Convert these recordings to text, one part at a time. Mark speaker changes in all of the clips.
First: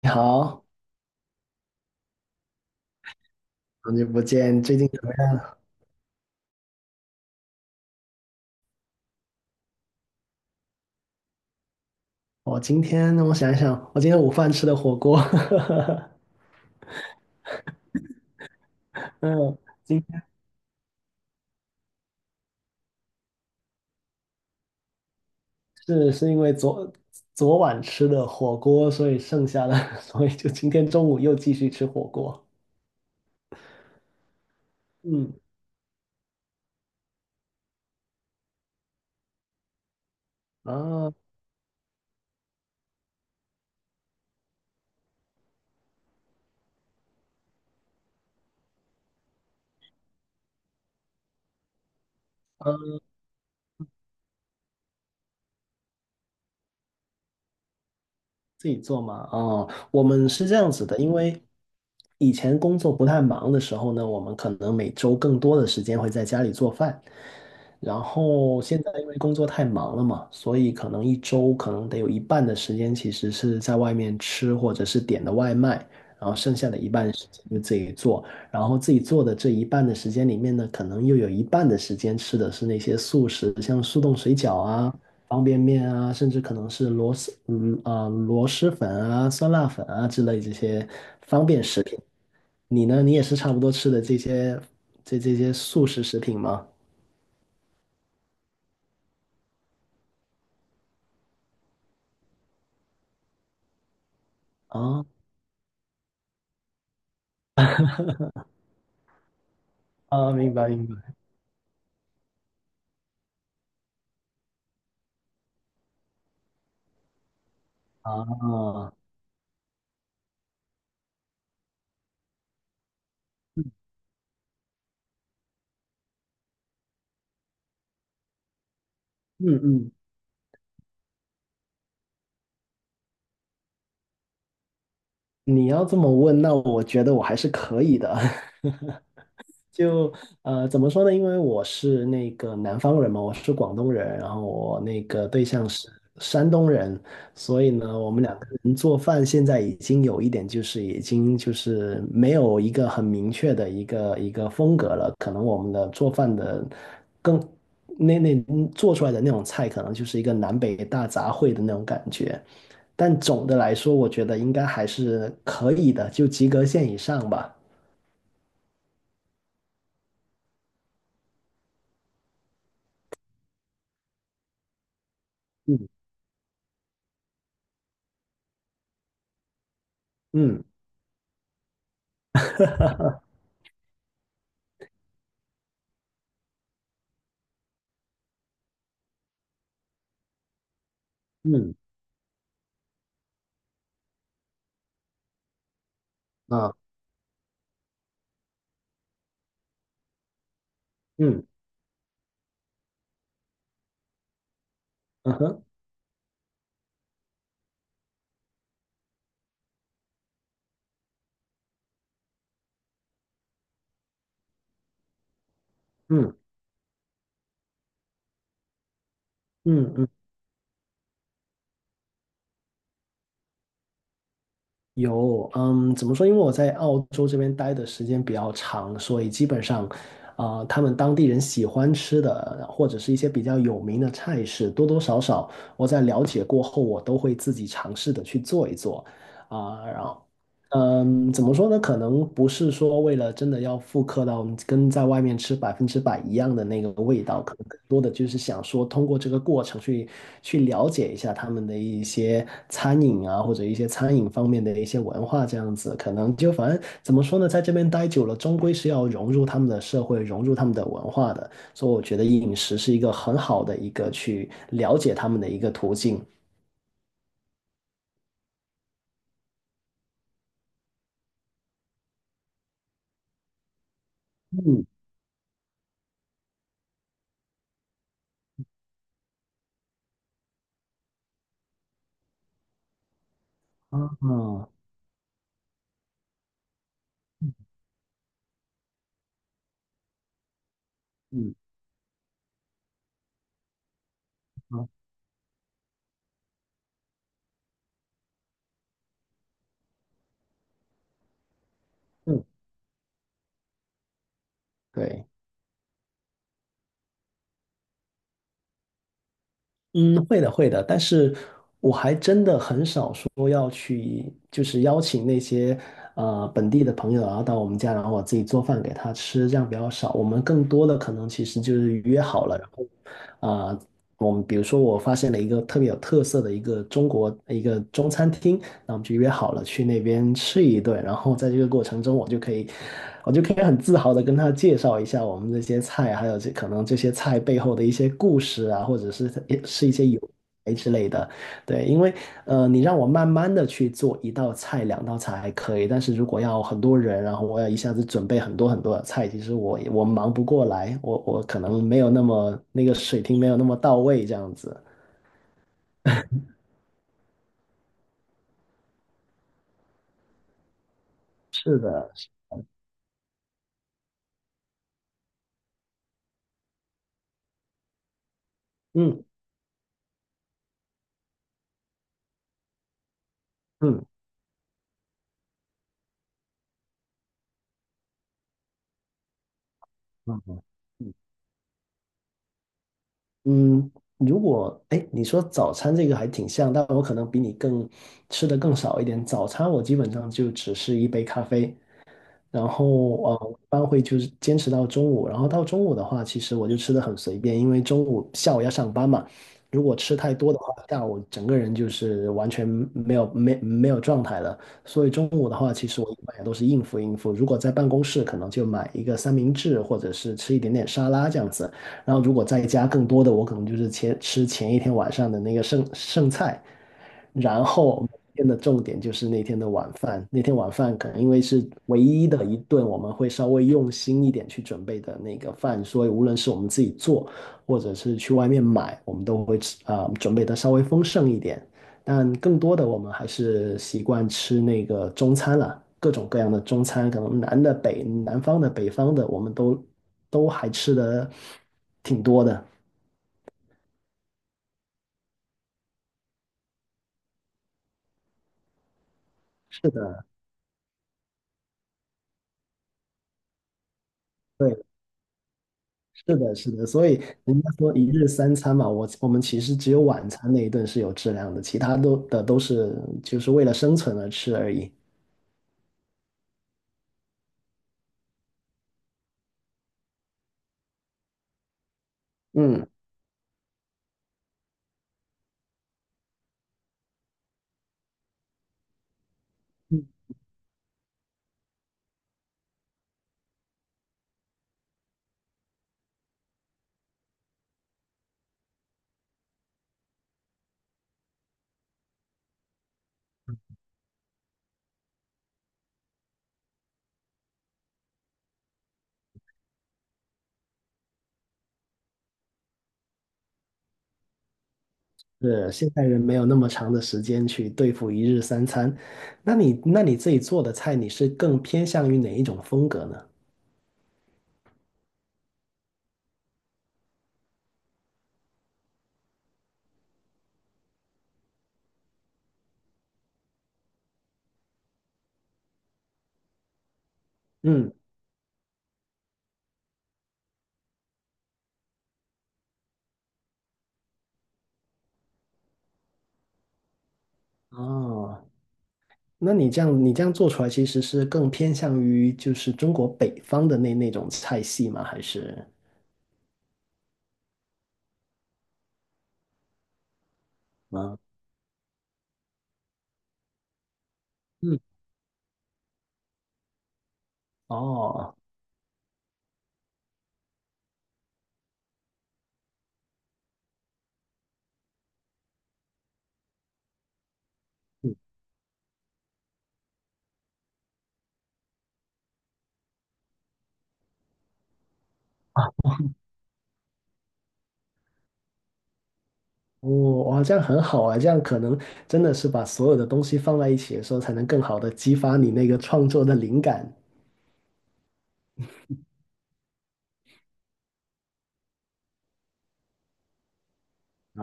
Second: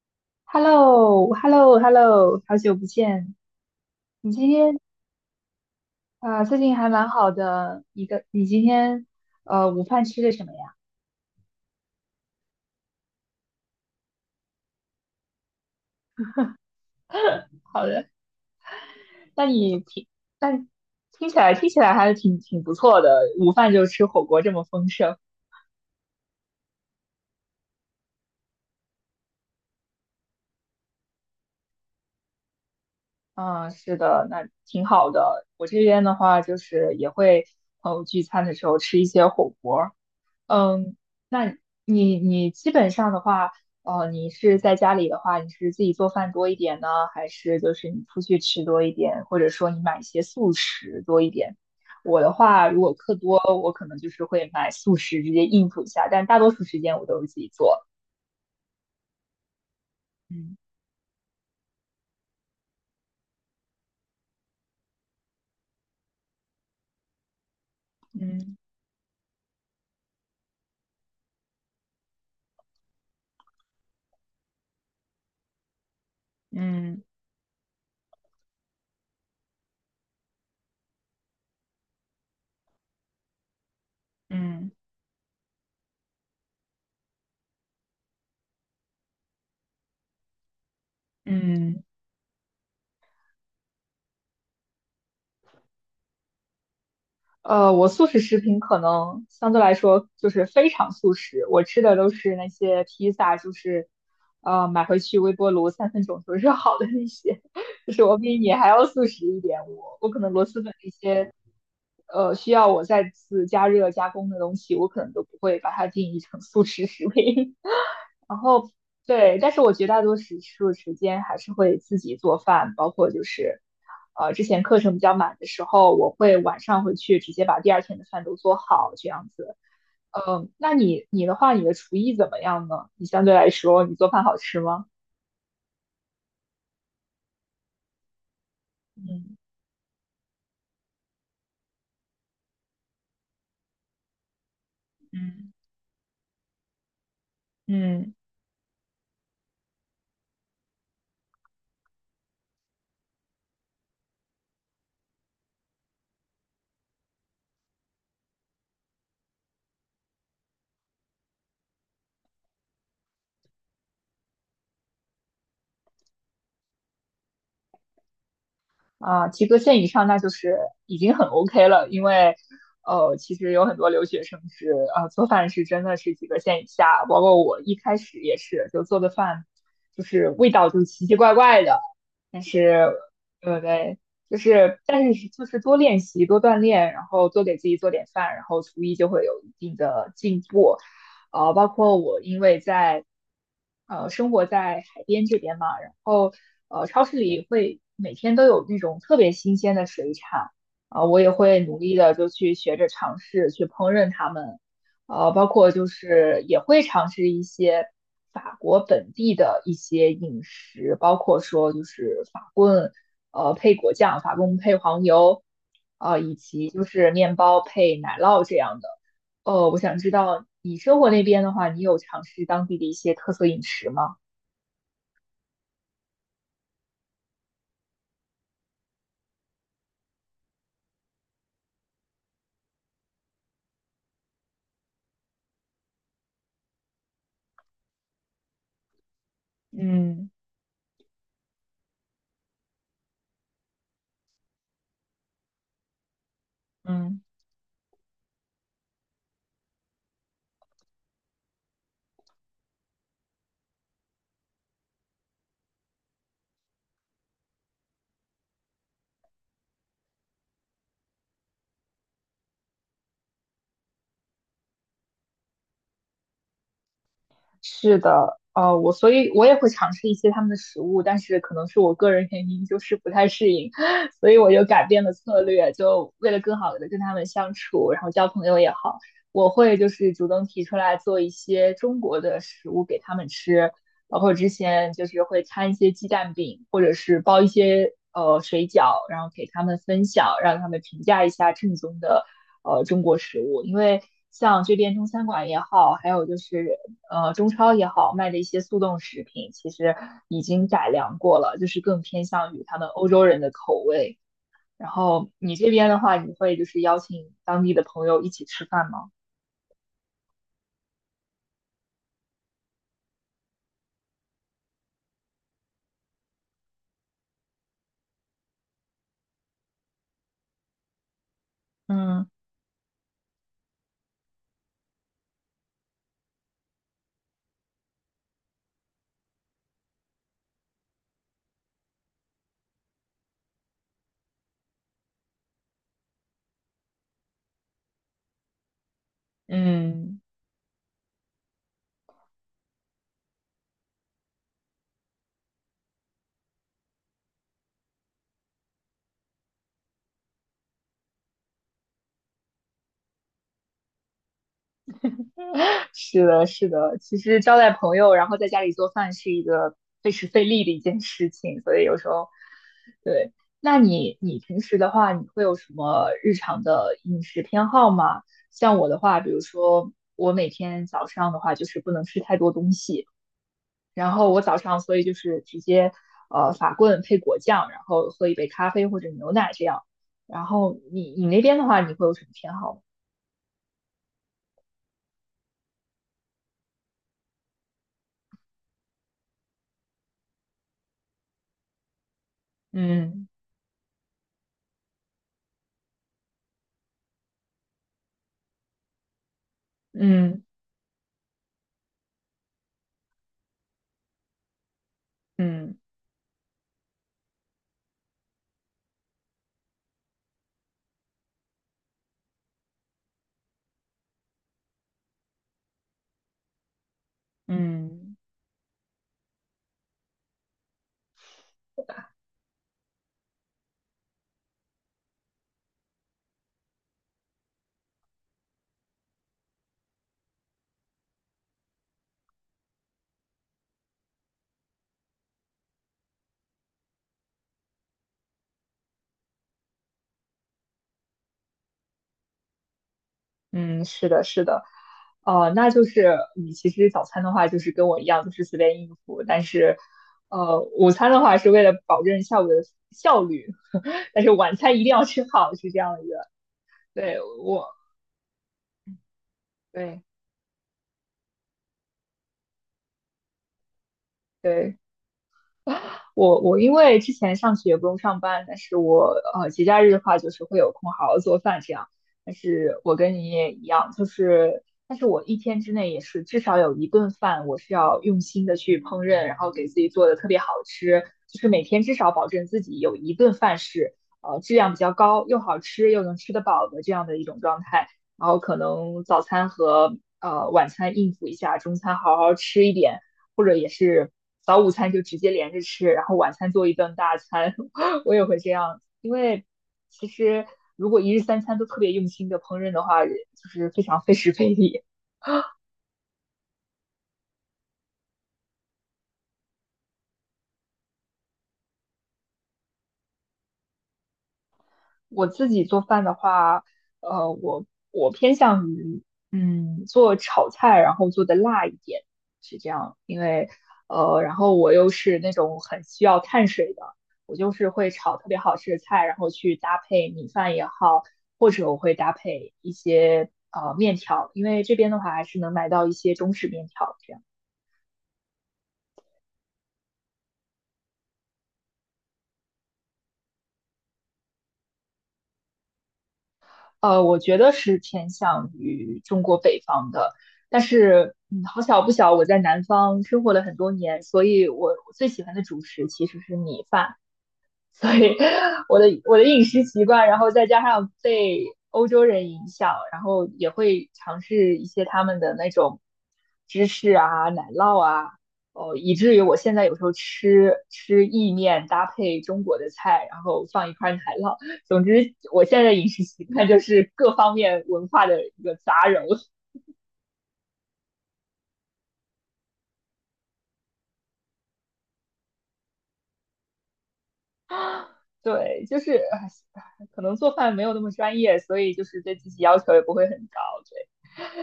Speaker 1: 你
Speaker 2: h e l
Speaker 1: 好，
Speaker 2: l o h e l l o h e l l o 好久不见！
Speaker 1: 好久不
Speaker 2: 你今
Speaker 1: 见，最
Speaker 2: 天
Speaker 1: 近怎么样？
Speaker 2: 啊、呃最近还蛮好的。你今天午饭吃的什么呀？
Speaker 1: 我今天我想一想，我今天午饭吃的火锅，
Speaker 2: 好的，那
Speaker 1: 嗯，
Speaker 2: 你
Speaker 1: 今
Speaker 2: 挺，
Speaker 1: 天
Speaker 2: 但听起来还是挺不错的。午饭就吃火锅这么丰盛，
Speaker 1: 是因为昨晚吃的火锅，所以剩下的，所以就今天中午又继续吃火锅。
Speaker 2: 嗯，是的，那挺好
Speaker 1: 嗯
Speaker 2: 的。我这边的话，就是也会朋友聚餐的时候吃一些火锅，嗯，
Speaker 1: 啊，
Speaker 2: 那你基本上的话，你是在家里的话，你是自己做饭多一点呢，还是就是你出去吃多一点，或者说你买一些速食多一点？我的话，如果课多，我可能就是会买速食直接应付一下，但大多数时间我都是自己做。
Speaker 1: 自己做嘛？哦，我们是这
Speaker 2: 嗯
Speaker 1: 样子的，因为以前工作不太忙的时候呢，我们可能每周更多的时间会在家里做饭，然
Speaker 2: 嗯
Speaker 1: 后现在因为工作太忙了嘛，所以可能一周可能得有一半的时间其实是在外面吃或者是点的外卖，然后剩下的一
Speaker 2: 嗯
Speaker 1: 半时间就自己做，然后自己做的这一半的时间里面呢，可能又有一半的时间吃的是那些速食，像速冻水饺
Speaker 2: 嗯
Speaker 1: 啊。方便面啊，甚至可能是螺蛳粉啊、酸辣粉啊之类这些方
Speaker 2: 嗯
Speaker 1: 便食
Speaker 2: 嗯。
Speaker 1: 品。你呢？你也是差不多吃的这些速食食品吗？
Speaker 2: 我素食食品可能相对来说就是非常素食，我吃的都是那些披萨，就是买回
Speaker 1: 啊
Speaker 2: 去微波炉3分钟就热好的那些，就是我比你还要素食一点。我可
Speaker 1: 啊，
Speaker 2: 能螺
Speaker 1: 明
Speaker 2: 蛳
Speaker 1: 白
Speaker 2: 粉
Speaker 1: 明
Speaker 2: 那
Speaker 1: 白
Speaker 2: 些需要我再次加热加工的东西，我可能都不会把它定义成素食食品。然后
Speaker 1: 啊，
Speaker 2: 对，但是我绝大多时数时间还是会自己做饭，包括就是，之前课程比较满的时候，我会晚上回去直接把第二天的饭都做好这样子。
Speaker 1: 嗯嗯，
Speaker 2: 那你的话，你的厨艺怎么样呢？你相对来说，你做饭好吃吗？
Speaker 1: 你要这么问，那我觉得我还是可以的。
Speaker 2: 嗯
Speaker 1: 就怎么说呢？因为我是那个南方人嘛，我是广东人，然后我那个对
Speaker 2: 嗯
Speaker 1: 象是山东人，所以呢，我
Speaker 2: 嗯。
Speaker 1: 们两个人做饭现在已经有一点就是已经就是没有一个很明确的一个风格了，可能我们的做饭的更那那做出来的那种菜，可能就是一个南北大杂烩的那种感觉。但总的来说，我觉得应该还是可以的，就及格线以上吧。
Speaker 2: 啊，及格线以上那就是已经很 OK 了，因为其实有很多留学生是啊，做饭是真
Speaker 1: 嗯
Speaker 2: 的是及格线以下，包括我一开始也是，就做的饭就是味
Speaker 1: 嗯。
Speaker 2: 道就是奇奇怪怪的，对对，就是，但是就是多练习、多锻炼，然后多给自己做点饭，然后厨艺就会有一定的进步。包
Speaker 1: 嗯
Speaker 2: 括我因为在生活在海边这边嘛，然后
Speaker 1: 啊，
Speaker 2: 超市里会每天都有那种特别新鲜的水产，啊、我也
Speaker 1: 嗯
Speaker 2: 会努力的就去学着尝试去烹饪它们，
Speaker 1: 嗯
Speaker 2: 包
Speaker 1: 哼，
Speaker 2: 括就是也会尝试一些法国本地的一些饮食，包括说就是法棍，配果酱，法棍配黄油，以
Speaker 1: 嗯
Speaker 2: 及就是面包配奶酪这样的。我
Speaker 1: 嗯
Speaker 2: 想
Speaker 1: 嗯，
Speaker 2: 知道你生活那边的话，你有尝试当地的一些特色饮食吗？
Speaker 1: 有，嗯，怎么说？因为我在澳洲这边待的时间比较长，所以基本上，啊、他们当地人喜欢吃的或者是一些比较有名的菜式，多多少少我在了解过后，我都会自己尝试的去做一做，啊、然后。
Speaker 2: 嗯
Speaker 1: 嗯，怎么说呢？可能不是说为了真的要复刻到跟在外面吃百分之百一样的那个
Speaker 2: 嗯。
Speaker 1: 味道，可能更多的就是想说通过这个过程去了解一下他们的一些餐饮啊，或者一些餐饮方面的一些文化这样子。可能就反正怎么说呢，在这边待久了，终归是要融入他们的社会，融入他们的文化的。所以我觉得饮食是一个很好的一个去了解他们的一个途径。
Speaker 2: 是的，我所以我也会尝试一些他们的食物，但是可能是我个人原因，就是不太适应，所以我就改
Speaker 1: 嗯，
Speaker 2: 变了策略，就为了更好的跟他们相处，然后交朋友也好，我会就是主动提出来做一些中国的食物给他们吃，
Speaker 1: 啊，
Speaker 2: 包
Speaker 1: 嗯，
Speaker 2: 括之
Speaker 1: 啊，
Speaker 2: 前就是会摊一些鸡蛋饼，或者是包一些水饺，然后给他们分享，让他们评价一下正宗的中国食物，因为。像这
Speaker 1: 好
Speaker 2: 边中餐馆也好，还有就是中超也好卖的一些速冻食品，其实已经改良过了，就是更偏
Speaker 1: 嗯，
Speaker 2: 向于他们欧洲人的口味。然
Speaker 1: 对。
Speaker 2: 后你这边的话，你会就是邀请当地的朋友一起吃饭吗？
Speaker 1: 嗯，会的，会的，但是我还真的很少说要去，就是邀请那些本地的朋友，啊到我们家，然后我自己做饭给他吃，这样比较少。我们更多的可能其实就是约
Speaker 2: 嗯
Speaker 1: 好了，然后啊、呃我们比如说，我发现了一个特别有特色的一个一个中餐厅，那我们就约好了去那边吃一顿。然后在这个过程中，我就可以，我就可以很自豪的跟他介绍一下我们这些菜，还有可能这些菜背后的一些故事啊，或者是是一些
Speaker 2: 嗯，
Speaker 1: 由来之类的。对，因为你让我慢慢的去做一道菜、两道菜还可以，但是如果要很多人，然后我要一下子准备很多很多的菜，其实我忙不过来，我可能没有那么那个水平没有那么到位，这样子。
Speaker 2: 是的，是的。其实招待朋友，然后在家里做饭是一个费时费力的一件事情，所
Speaker 1: 是
Speaker 2: 以有时
Speaker 1: 的，
Speaker 2: 候，对。那你平时的话，你会有什么日常的饮食偏好吗？像我的话，
Speaker 1: 嗯
Speaker 2: 比如说我每天早上的话，就是不能吃太多东西，
Speaker 1: 嗯
Speaker 2: 然后我早上所以就是直接法棍配果酱，然后喝一杯咖啡或者牛奶这样。
Speaker 1: 嗯
Speaker 2: 然
Speaker 1: 嗯，
Speaker 2: 后你那边的话，你会有什么偏好吗？
Speaker 1: 嗯如果哎，你说早餐这个还挺像，但我可能比你吃的更少一点。早餐我基本上就只是一杯咖啡，然后
Speaker 2: 嗯
Speaker 1: 我一般会就是坚持到中午，然后到中午的话，其实我就吃的很随便，因为中午下午要上班嘛，如果吃太
Speaker 2: 嗯
Speaker 1: 多的话，下午整个人就是完全没有状态了，所以中午的话，
Speaker 2: 嗯
Speaker 1: 其实我一般也都是应付应付。如果在办公室，可能就买一个三明治，或者是吃一点点沙拉这样子，然后如果在家更多的，我可能就是前一天晚上的那个剩菜。然后
Speaker 2: 嗯。
Speaker 1: 每天的重点就是那天的晚饭，那天晚饭可能因为是唯一的一顿我们会稍微用心一点去准备的那个饭，所以无论是我们自己做，或者是去外面买，我们都会准备的稍微丰盛一点。但更多的我们还是习惯吃那个中餐了，各种各样的中餐，可能南方的、北方的，我们都还吃的挺多的。
Speaker 2: 嗯，是的，是的，那就是你其实早餐的话，就是跟我一样，就是随便应付，但是，
Speaker 1: 是的，
Speaker 2: 午餐的话是为了保证下午的效率，但是晚餐一
Speaker 1: 对，
Speaker 2: 定要吃好，是这样一个。
Speaker 1: 是的，是的，所以
Speaker 2: 对，
Speaker 1: 人家说一日三餐嘛，我们其实只有
Speaker 2: 对，
Speaker 1: 晚餐那一顿是有质量的，其他都是就是为了生存而吃而
Speaker 2: 对。
Speaker 1: 已。
Speaker 2: 我因为之前上学不用上班，但是我节假日的话就是会有空好好做饭这样。但是
Speaker 1: 嗯，
Speaker 2: 我跟你也一样，就是但是我一天之内也是至少有一顿饭我是要用心的去烹饪，然后给自己做的特别好吃，就是每天至少保证自己有一顿饭是质量比较高，又好吃又能吃得饱的这样的一种状态。然后可能早餐和晚餐应付一下，中餐好好吃一点。或者也是早午餐就直接连着吃，然后晚餐做一顿大餐，我也会这样，因为其实如果一日三餐都特别用心的烹饪的话，就是非常费时费力。
Speaker 1: 是，现代人没有那么长的时间去对付一日三餐。那你自己做的菜，你是更偏向于哪一种风格呢？
Speaker 2: 我自己做饭的话，呃，我我偏向于做炒菜，然后做的辣一点，是这样。因为然后我又是那种很需要碳水的，我就是会
Speaker 1: 嗯，
Speaker 2: 炒特别好吃的菜，然后去搭配米饭也好，或者我会搭配一些面条，因为这边的话还是能买到一些中式面条这样。
Speaker 1: 哦，那你这样你这样做出来，其实是更偏向于就是中国北方的那种菜系吗？还是？
Speaker 2: 我觉得是偏向于中国北方的，但是
Speaker 1: 嗯
Speaker 2: 好巧不巧，我在南方生活了很多年，所以我
Speaker 1: 嗯，
Speaker 2: 我最喜欢的主食其实是米饭。所以
Speaker 1: 哦。
Speaker 2: 我的饮食习惯，然后再加上被欧洲人影响，然后也会尝试一些他们的那种芝士啊、奶酪啊，
Speaker 1: 嗯
Speaker 2: 哦，以至于我现在有时候吃意面搭配中国的菜，然后放一块奶酪。总之，我现在的饮食习惯就是各方面文化的一个杂糅。
Speaker 1: 哦，哇，这样很好啊！这样可能真的是把所有的东西放在一起的时候，才能更好的激发你那个创作的灵感
Speaker 2: 对，就是唉可能做饭没有那么专业，所以就是对自己要求也不会很高。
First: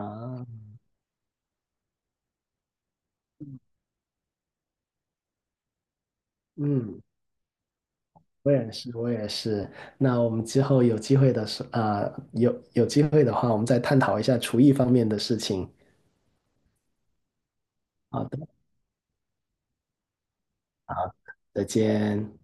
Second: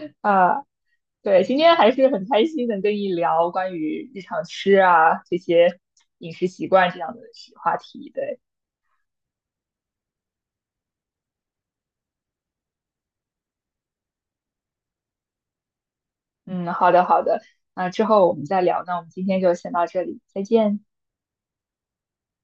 Speaker 2: 对啊，对，今天还是很开心能跟你聊关于日常吃啊这些饮食习惯这
Speaker 1: 嗯，
Speaker 2: 样的话题。对，
Speaker 1: 我也是，我也是。那我们之后有有机会的话，我们再探讨一下厨艺方面的事情。
Speaker 2: 嗯，好的好的，那之
Speaker 1: 好
Speaker 2: 后我
Speaker 1: 的，
Speaker 2: 们再聊。那我们今天就先到这里，再见。
Speaker 1: 好，再见。